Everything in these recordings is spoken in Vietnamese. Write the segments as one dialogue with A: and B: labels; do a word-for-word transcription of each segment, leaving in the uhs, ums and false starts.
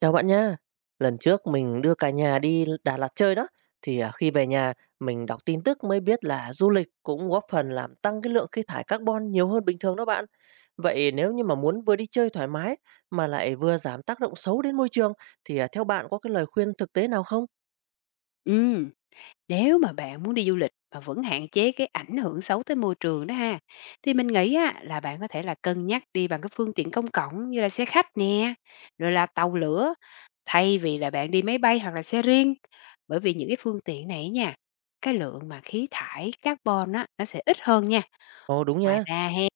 A: Chào bạn nha. Lần trước mình đưa cả nhà đi Đà Lạt chơi đó, thì à, khi về nhà mình đọc tin tức mới biết là du lịch cũng góp phần làm tăng cái lượng khí thải carbon nhiều hơn bình thường đó bạn. Vậy nếu như mà muốn vừa đi chơi thoải mái mà lại vừa giảm tác động xấu đến môi trường thì à, theo bạn có cái lời khuyên thực tế nào không?
B: Ừ, nếu mà bạn muốn đi du lịch mà vẫn hạn chế cái ảnh hưởng xấu tới môi trường đó ha, thì mình nghĩ á, là bạn có thể là cân nhắc đi bằng cái phương tiện công cộng như là xe khách nè, rồi là tàu lửa, thay vì là bạn đi máy bay hoặc là xe riêng, bởi vì những cái phương tiện này nha, cái lượng mà khí thải carbon á nó sẽ ít hơn nha.
A: Ồ đúng
B: Ngoài
A: nha,
B: ra he,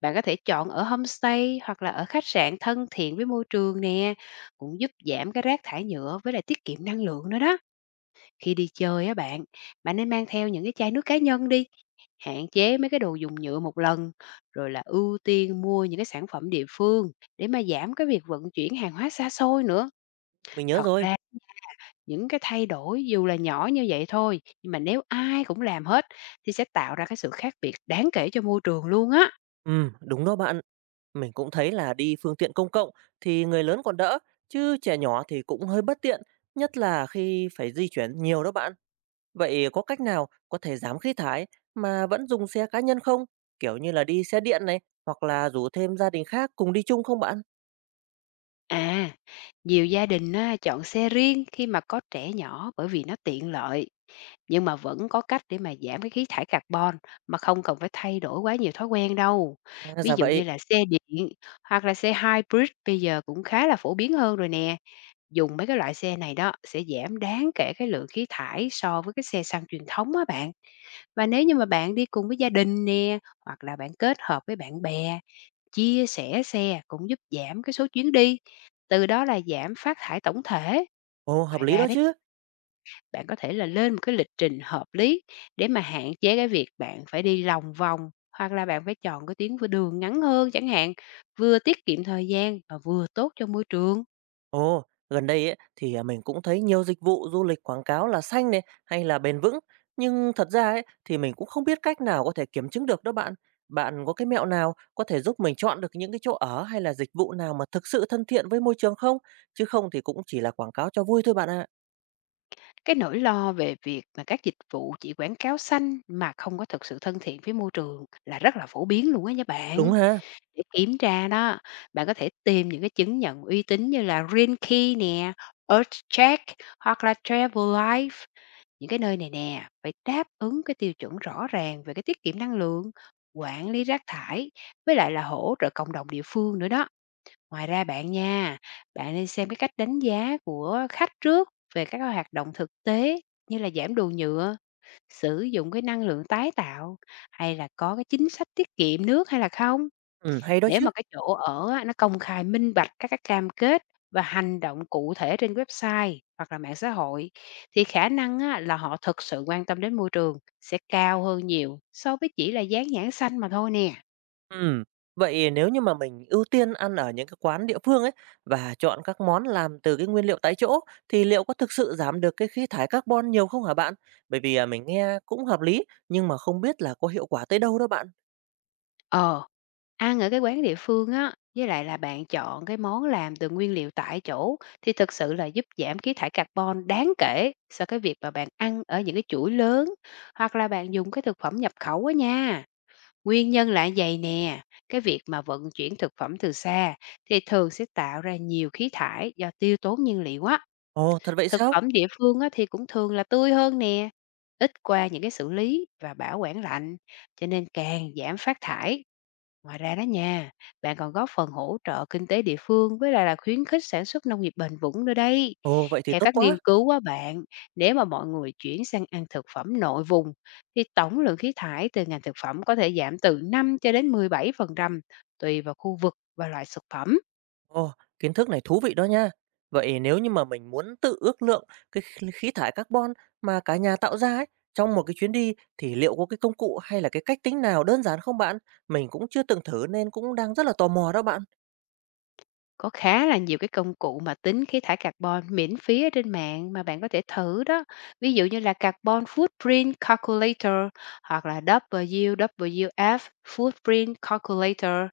B: bạn có thể chọn ở homestay hoặc là ở khách sạn thân thiện với môi trường nè, cũng giúp giảm cái rác thải nhựa với lại tiết kiệm năng lượng nữa đó. Khi đi chơi á bạn, bạn nên mang theo những cái chai nước cá nhân đi, hạn chế mấy cái đồ dùng nhựa một lần, rồi là ưu tiên mua những cái sản phẩm địa phương để mà giảm cái việc vận chuyển hàng hóa xa xôi nữa.
A: mình nhớ
B: Thật
A: rồi.
B: ra, những cái thay đổi dù là nhỏ như vậy thôi, nhưng mà nếu ai cũng làm hết thì sẽ tạo ra cái sự khác biệt đáng kể cho môi trường luôn á.
A: Ừ, đúng đó bạn. Mình cũng thấy là đi phương tiện công cộng thì người lớn còn đỡ, chứ trẻ nhỏ thì cũng hơi bất tiện, nhất là khi phải di chuyển nhiều đó bạn. Vậy có cách nào có thể giảm khí thải mà vẫn dùng xe cá nhân không? Kiểu như là đi xe điện này, hoặc là rủ thêm gia đình khác cùng đi chung không bạn?
B: À, nhiều gia đình á, chọn xe riêng khi mà có trẻ nhỏ bởi vì nó tiện lợi. Nhưng mà vẫn có cách để mà giảm cái khí thải carbon mà không cần phải thay đổi quá nhiều thói quen đâu.
A: À,
B: Ví
A: dạ
B: dụ như
A: vậy.
B: là xe điện hoặc là xe hybrid bây giờ cũng khá là phổ biến hơn rồi nè. Dùng mấy cái loại xe này đó sẽ giảm đáng kể cái lượng khí thải so với cái xe xăng truyền thống á bạn. Và nếu như mà bạn đi cùng với gia đình nè, hoặc là bạn kết hợp với bạn bè, chia sẻ xe cũng giúp giảm cái số chuyến đi. Từ đó là giảm phát thải tổng thể.
A: Ồ, hợp
B: Ngoài
A: lý
B: ra
A: đó
B: đó,
A: chứ.
B: bạn có thể là lên một cái lịch trình hợp lý để mà hạn chế cái việc bạn phải đi lòng vòng, hoặc là bạn phải chọn cái tuyến v đường ngắn hơn chẳng hạn, vừa tiết kiệm thời gian và vừa tốt cho môi trường.
A: Ồ, gần đây ấy, thì à, mình cũng thấy nhiều dịch vụ du lịch quảng cáo là xanh này hay là bền vững. Nhưng thật ra ấy, thì mình cũng không biết cách nào có thể kiểm chứng được đó bạn. Bạn có cái mẹo nào có thể giúp mình chọn được những cái chỗ ở hay là dịch vụ nào mà thực sự thân thiện với môi trường không? Chứ không thì cũng chỉ là quảng cáo cho vui thôi bạn ạ.
B: Cái nỗi lo về việc mà các dịch vụ chỉ quảng cáo xanh mà không có thực sự thân thiện với môi trường là rất là phổ biến luôn á nha
A: Đúng
B: bạn.
A: ha?
B: Để kiểm tra đó, bạn có thể tìm những cái chứng nhận uy tín như là Green Key nè, Earth Check hoặc là Travel, những cái nơi này nè phải đáp ứng cái tiêu chuẩn rõ ràng về cái tiết kiệm năng lượng, quản lý rác thải, với lại là hỗ trợ cộng đồng địa phương nữa đó. Ngoài ra bạn nha, bạn nên xem cái cách đánh giá của khách trước về các cái hoạt động thực tế như là giảm đồ nhựa, sử dụng cái năng lượng tái tạo, hay là có cái chính sách tiết kiệm nước hay là không.
A: Ừ, hay đó
B: Nếu
A: chứ.
B: mà cái chỗ ở á, nó công khai minh bạch các cái cam kết và hành động cụ thể trên website hoặc là mạng xã hội, thì khả năng á, là họ thực sự quan tâm đến môi trường sẽ cao hơn nhiều so với chỉ là dán nhãn xanh mà thôi nè.
A: Ừm, vậy nếu như mà mình ưu tiên ăn ở những cái quán địa phương ấy và chọn các món làm từ cái nguyên liệu tại chỗ thì liệu có thực sự giảm được cái khí thải carbon nhiều không hả bạn? Bởi vì à, mình nghe cũng hợp lý nhưng mà không biết là có hiệu quả tới đâu đó bạn.
B: Ờ, ăn ở cái quán địa phương á, với lại là bạn chọn cái món làm từ nguyên liệu tại chỗ thì thực sự là giúp giảm khí thải carbon đáng kể so với cái việc mà bạn ăn ở những cái chuỗi lớn hoặc là bạn dùng cái thực phẩm nhập khẩu á nha. Nguyên nhân là vậy nè, cái việc mà vận chuyển thực phẩm từ xa thì thường sẽ tạo ra nhiều khí thải do tiêu tốn nhiên liệu á.
A: Ồ, thật vậy
B: Thực
A: sao?
B: phẩm địa phương á, thì cũng thường là tươi hơn nè, ít qua những cái xử lý và bảo quản lạnh, cho nên càng giảm phát thải. Ngoài ra đó nha, bạn còn góp phần hỗ trợ kinh tế địa phương với lại là khuyến khích sản xuất nông nghiệp bền vững nữa đây.
A: Ồ, vậy thì
B: Theo
A: tốt
B: các nghiên
A: quá.
B: cứu á bạn, nếu mà mọi người chuyển sang ăn thực phẩm nội vùng thì tổng lượng khí thải từ ngành thực phẩm có thể giảm từ năm cho đến mười bảy phần trăm tùy vào khu vực và loại thực phẩm.
A: Ồ, kiến thức này thú vị đó nha. Vậy nếu như mà mình muốn tự ước lượng cái khí khí thải carbon mà cả nhà tạo ra ấy trong một cái chuyến đi thì liệu có cái công cụ hay là cái cách tính nào đơn giản không bạn? Mình cũng chưa từng thử nên cũng đang rất là tò mò đó bạn.
B: Có khá là nhiều cái công cụ mà tính khí thải carbon miễn phí ở trên mạng mà bạn có thể thử đó. Ví dụ như là Carbon Footprint Calculator hoặc là vê kép vê kép ép Footprint Calculator.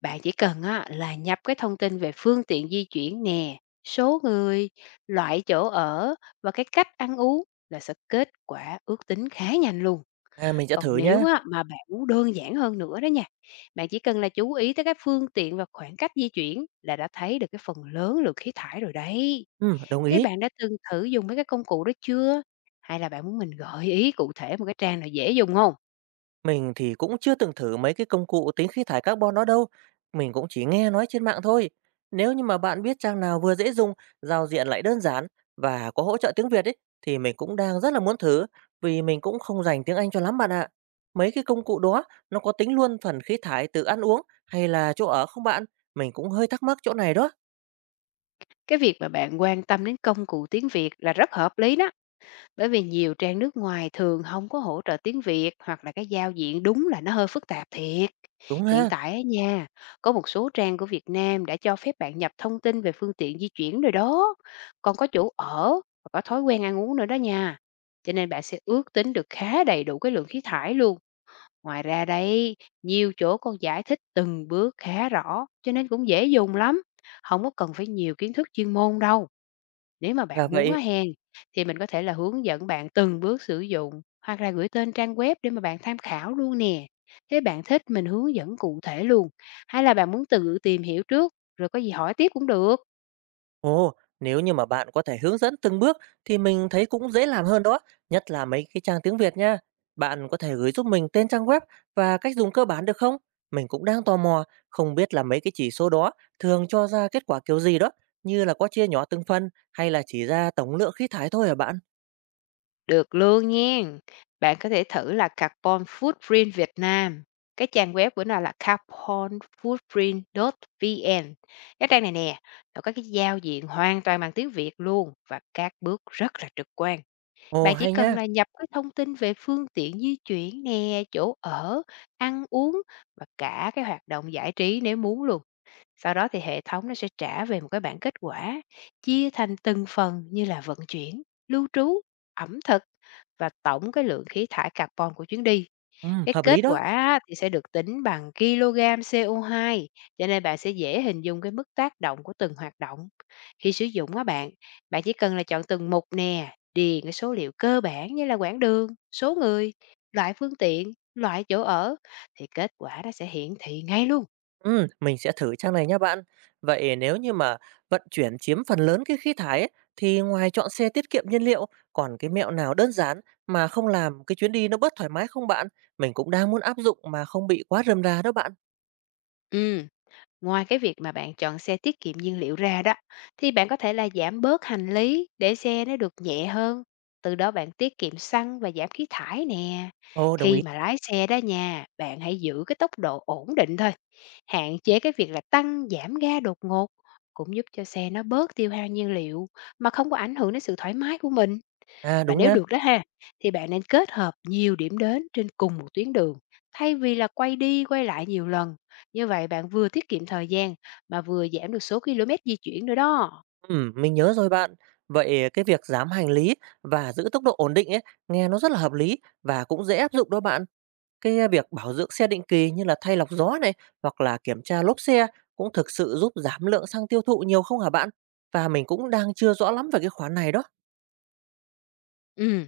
B: Bạn chỉ cần á, là nhập cái thông tin về phương tiện di chuyển nè, số người, loại chỗ ở và cái cách ăn uống là sẽ kết quả ước tính khá nhanh luôn.
A: À, mình sẽ
B: Còn
A: thử
B: nếu
A: nhá.
B: á, mà bạn muốn đơn giản hơn nữa đó nha, bạn chỉ cần là chú ý tới các phương tiện và khoảng cách di chuyển là đã thấy được cái phần lớn lượng khí thải rồi đấy.
A: Ừm, đồng
B: Thế
A: ý.
B: bạn đã từng thử dùng mấy cái công cụ đó chưa? Hay là bạn muốn mình gợi ý cụ thể một cái trang nào dễ dùng không?
A: Mình thì cũng chưa từng thử mấy cái công cụ tính khí thải carbon đó đâu. Mình cũng chỉ nghe nói trên mạng thôi. Nếu như mà bạn biết trang nào vừa dễ dùng, giao diện lại đơn giản và có hỗ trợ tiếng Việt ấy, thì mình cũng đang rất là muốn thử vì mình cũng không dành tiếng Anh cho lắm bạn ạ. Mấy cái công cụ đó nó có tính luôn phần khí thải từ ăn uống hay là chỗ ở không bạn? Mình cũng hơi thắc mắc chỗ này đó.
B: Cái việc mà bạn quan tâm đến công cụ tiếng Việt là rất hợp lý đó, bởi vì nhiều trang nước ngoài thường không có hỗ trợ tiếng Việt hoặc là cái giao diện đúng là nó hơi phức tạp thiệt.
A: Đúng
B: Hiện
A: ha.
B: tại á nha, có một số trang của Việt Nam đã cho phép bạn nhập thông tin về phương tiện di chuyển rồi đó, còn có chỗ ở và có thói quen ăn uống nữa đó nha. Cho nên bạn sẽ ước tính được khá đầy đủ cái lượng khí thải luôn. Ngoài ra đây, nhiều chỗ còn giải thích từng bước khá rõ, cho nên cũng dễ dùng lắm. Không có cần phải nhiều kiến thức chuyên môn đâu. Nếu mà
A: Là
B: bạn muốn á
A: vậy.
B: hen, thì mình có thể là hướng dẫn bạn từng bước sử dụng, hoặc là gửi tên trang web để mà bạn tham khảo luôn nè. Thế bạn thích mình hướng dẫn cụ thể luôn, hay là bạn muốn tự tìm hiểu trước, rồi có gì hỏi tiếp cũng được?
A: Ồ, nếu như mà bạn có thể hướng dẫn từng bước thì mình thấy cũng dễ làm hơn đó, nhất là mấy cái trang tiếng Việt nha. Bạn có thể gửi giúp mình tên trang web và cách dùng cơ bản được không? Mình cũng đang tò mò, không biết là mấy cái chỉ số đó thường cho ra kết quả kiểu gì đó, như là có chia nhỏ từng phần hay là chỉ ra tổng lượng khí thải thôi hả bạn?
B: Được luôn nha. Bạn có thể thử là Carbon Footprint Việt Nam. Cái trang web của nó là carbonfootprint.vn. Cái trang này nè, nó có cái giao diện hoàn toàn bằng tiếng Việt luôn và các bước rất là trực quan.
A: Ồ,
B: Bạn chỉ
A: hay
B: cần
A: nha.
B: là nhập cái thông tin về phương tiện di chuyển nè, chỗ ở, ăn uống và cả cái hoạt động giải trí nếu muốn luôn. Sau đó thì hệ thống nó sẽ trả về một cái bảng kết quả, chia thành từng phần như là vận chuyển, lưu trú, ẩm thực và tổng cái lượng khí thải carbon của chuyến đi.
A: Ừ,
B: Cái
A: hợp lý
B: kết
A: đó.
B: quả á thì sẽ được tính bằng kg lô gam xê ô hai, cho nên bạn sẽ dễ hình dung cái mức tác động của từng hoạt động. Khi sử dụng á bạn, bạn chỉ cần là chọn từng mục nè, điền cái số liệu cơ bản như là quãng đường, số người, loại phương tiện, loại chỗ ở thì kết quả nó sẽ hiển thị ngay luôn.
A: Ừm, mình sẽ thử trang này nhé bạn. Vậy nếu như mà vận chuyển chiếm phần lớn cái khí thải ấy, thì ngoài chọn xe tiết kiệm nhiên liệu, còn cái mẹo nào đơn giản mà không làm cái chuyến đi nó bớt thoải mái không bạn? Mình cũng đang muốn áp dụng mà không bị quá rườm rà đó bạn.
B: Ừ, ngoài cái việc mà bạn chọn xe tiết kiệm nhiên liệu ra đó, thì bạn có thể là giảm bớt hành lý để xe nó được nhẹ hơn. Từ đó bạn tiết kiệm xăng và giảm khí thải nè.
A: Ồ, đồng
B: Khi
A: ý.
B: mà lái xe đó nha, bạn hãy giữ cái tốc độ ổn định thôi. Hạn chế cái việc là tăng giảm ga đột ngột cũng giúp cho xe nó bớt tiêu hao nhiên liệu mà không có ảnh hưởng đến sự thoải mái của mình.
A: À,
B: Và
A: đúng
B: nếu
A: nhá.
B: được đó ha, thì bạn nên kết hợp nhiều điểm đến trên cùng một tuyến đường, thay vì là quay đi quay lại nhiều lần. Như vậy bạn vừa tiết kiệm thời gian mà vừa giảm được số km di chuyển nữa đó.
A: Ừm, mình nhớ rồi bạn. Vậy cái việc giảm hành lý và giữ tốc độ ổn định ấy, nghe nó rất là hợp lý và cũng dễ áp dụng đó bạn. Cái a, việc bảo dưỡng xe định kỳ như là thay lọc gió này hoặc là kiểm tra lốp xe cũng thực sự giúp giảm lượng xăng tiêu thụ nhiều không hả bạn? Và mình cũng đang chưa rõ lắm về cái khoản này đó.
B: Ừ.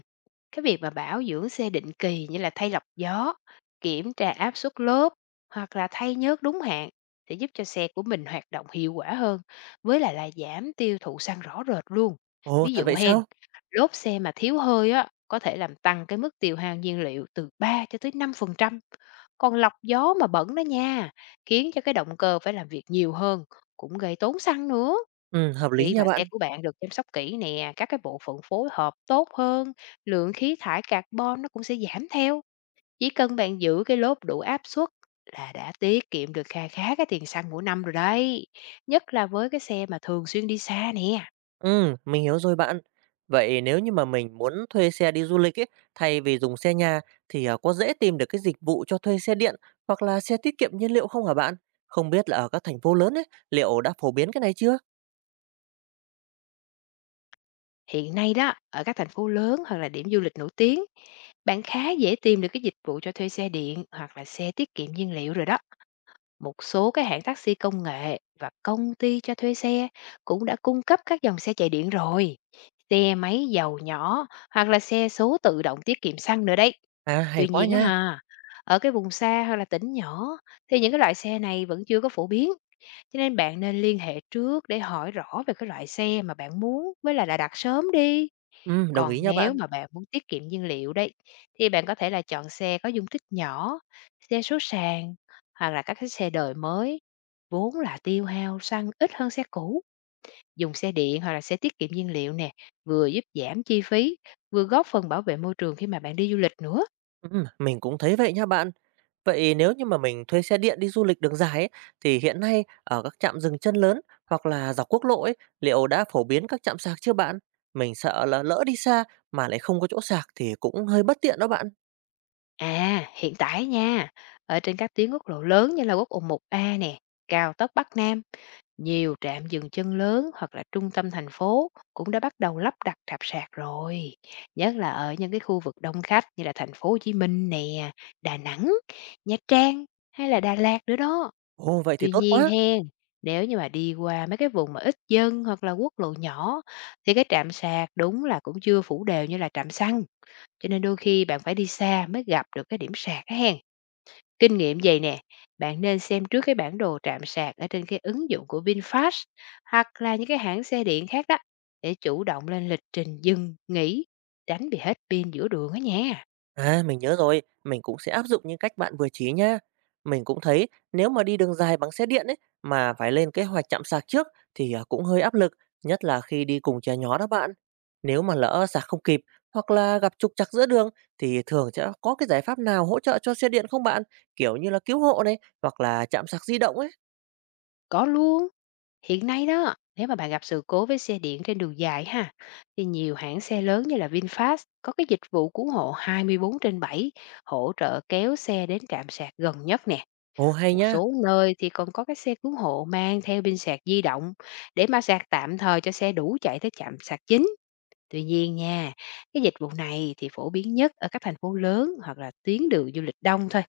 B: Cái việc mà bảo dưỡng xe định kỳ như là thay lọc gió, kiểm tra áp suất lốp hoặc là thay nhớt đúng hạn sẽ giúp cho xe của mình hoạt động hiệu quả hơn, với lại là giảm tiêu thụ xăng rõ rệt luôn.
A: Ồ,
B: Ví
A: thật
B: dụ
A: vậy
B: hen,
A: sao?
B: lốp xe mà thiếu hơi á có thể làm tăng cái mức tiêu hao nhiên liệu từ ba cho tới năm phần trăm. Còn lọc gió mà bẩn đó nha, khiến cho cái động cơ phải làm việc nhiều hơn, cũng gây tốn xăng nữa.
A: Ừ, hợp lý
B: Khi
A: nha
B: mà xe
A: bạn.
B: của bạn được chăm sóc kỹ nè, các cái bộ phận phối hợp tốt hơn, lượng khí thải carbon nó cũng sẽ giảm theo. Chỉ cần bạn giữ cái lốp đủ áp suất là đã tiết kiệm được kha khá cái tiền xăng mỗi năm rồi đấy. Nhất là với cái xe mà thường xuyên đi xa nè.
A: Ừ, mình hiểu rồi bạn. Vậy nếu như mà mình muốn thuê xe đi du lịch ấy, thay vì dùng xe nhà thì à, có dễ tìm được cái dịch vụ cho thuê xe điện hoặc là xe tiết kiệm nhiên liệu không hả bạn? Không biết là ở các thành phố lớn ấy, liệu đã phổ biến cái này chưa?
B: Hiện nay đó, ở các thành phố lớn hoặc là điểm du lịch nổi tiếng, bạn khá dễ tìm được cái dịch vụ cho thuê xe điện hoặc là xe tiết kiệm nhiên liệu rồi đó. Một số cái hãng taxi công nghệ và công ty cho thuê xe cũng đã cung cấp các dòng xe chạy điện rồi. Xe máy dầu nhỏ hoặc là xe số tự động tiết kiệm xăng nữa đấy.
A: À, hay
B: Tuy
A: quá
B: nhiên á
A: nha.
B: ha, ở cái vùng xa hoặc là tỉnh nhỏ thì những cái loại xe này vẫn chưa có phổ biến, cho nên bạn nên liên hệ trước để hỏi rõ về cái loại xe mà bạn muốn với lại là đặt sớm đi.
A: Ừ, đồng
B: Còn
A: ý nha
B: nếu
A: bạn.
B: mà bạn muốn tiết kiệm nhiên liệu đấy, thì bạn có thể là chọn xe có dung tích nhỏ, xe số sàn hoặc là các cái xe đời mới, vốn là tiêu hao xăng ít hơn xe cũ. Dùng xe điện hoặc là xe tiết kiệm nhiên liệu nè, vừa giúp giảm chi phí, vừa góp phần bảo vệ môi trường khi mà bạn đi du lịch nữa.
A: Ừ, mình cũng thấy vậy nha bạn. Vậy nếu như mà mình thuê xe điện đi du lịch đường dài ấy, thì hiện nay ở các trạm dừng chân lớn hoặc là dọc quốc lộ ấy, liệu đã phổ biến các trạm sạc chưa bạn? Mình sợ là lỡ đi xa mà lại không có chỗ sạc thì cũng hơi bất tiện đó bạn.
B: À, hiện tại nha, ở trên các tuyến quốc lộ lớn như là quốc lộ một a nè, cao tốc Bắc Nam, nhiều trạm dừng chân lớn hoặc là trung tâm thành phố cũng đã bắt đầu lắp đặt trạm sạc rồi, nhất là ở những cái khu vực đông khách như là thành phố Hồ Chí Minh nè, Đà Nẵng, Nha Trang hay là Đà Lạt nữa đó.
A: Ồ, vậy thì
B: Tuy
A: tốt
B: nhiên
A: quá.
B: hen, nếu như mà đi qua mấy cái vùng mà ít dân hoặc là quốc lộ nhỏ thì cái trạm sạc đúng là cũng chưa phủ đều như là trạm xăng, cho nên đôi khi bạn phải đi xa mới gặp được cái điểm sạc á hen. Kinh nghiệm vậy nè, bạn nên xem trước cái bản đồ trạm sạc ở trên cái ứng dụng của VinFast hoặc là những cái hãng xe điện khác đó, để chủ động lên lịch trình dừng, nghỉ, tránh bị hết pin giữa đường á nha.
A: À, mình nhớ rồi, mình cũng sẽ áp dụng những cách bạn vừa chỉ nhá. Mình cũng thấy nếu mà đi đường dài bằng xe điện ấy mà phải lên kế hoạch chạm sạc trước thì à, cũng hơi áp lực, nhất là khi đi cùng trẻ nhỏ đó bạn. Nếu mà lỡ sạc không kịp hoặc là gặp trục trặc giữa đường thì thường sẽ có cái giải pháp nào hỗ trợ cho xe điện không bạn? Kiểu như là cứu hộ này hoặc là chạm sạc di động ấy.
B: Có luôn, hiện nay đó, nếu mà bạn gặp sự cố với xe điện trên đường dài ha, thì nhiều hãng xe lớn như là VinFast có cái dịch vụ cứu hộ hai mươi tư trên bảy, hỗ trợ kéo xe đến trạm sạc gần nhất nè.
A: Ồ hay
B: Một
A: nhá.
B: số nơi thì còn có cái xe cứu hộ mang theo pin sạc di động để mà sạc tạm thời cho xe đủ chạy tới trạm sạc chính. Tuy nhiên nha, cái dịch vụ này thì phổ biến nhất ở các thành phố lớn hoặc là tuyến đường du lịch đông thôi.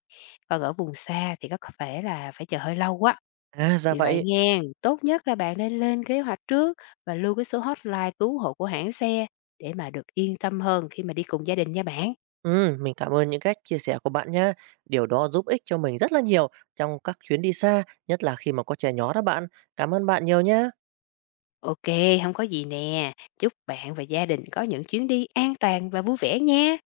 B: Còn ở vùng xa thì có vẻ là phải chờ hơi lâu quá.
A: À ra
B: Vì vậy
A: vậy.
B: nghe, tốt nhất là bạn nên lên kế hoạch trước và lưu cái số hotline cứu hộ của hãng xe để mà được yên tâm hơn khi mà đi cùng gia đình nha bạn.
A: Ừm, mình cảm ơn những cách chia sẻ của bạn nhá. Điều đó giúp ích cho mình rất là nhiều trong các chuyến đi xa, nhất là khi mà có trẻ nhỏ đó bạn. Cảm ơn bạn nhiều nhá.
B: Ok, không có gì nè. Chúc bạn và gia đình có những chuyến đi an toàn và vui vẻ nha.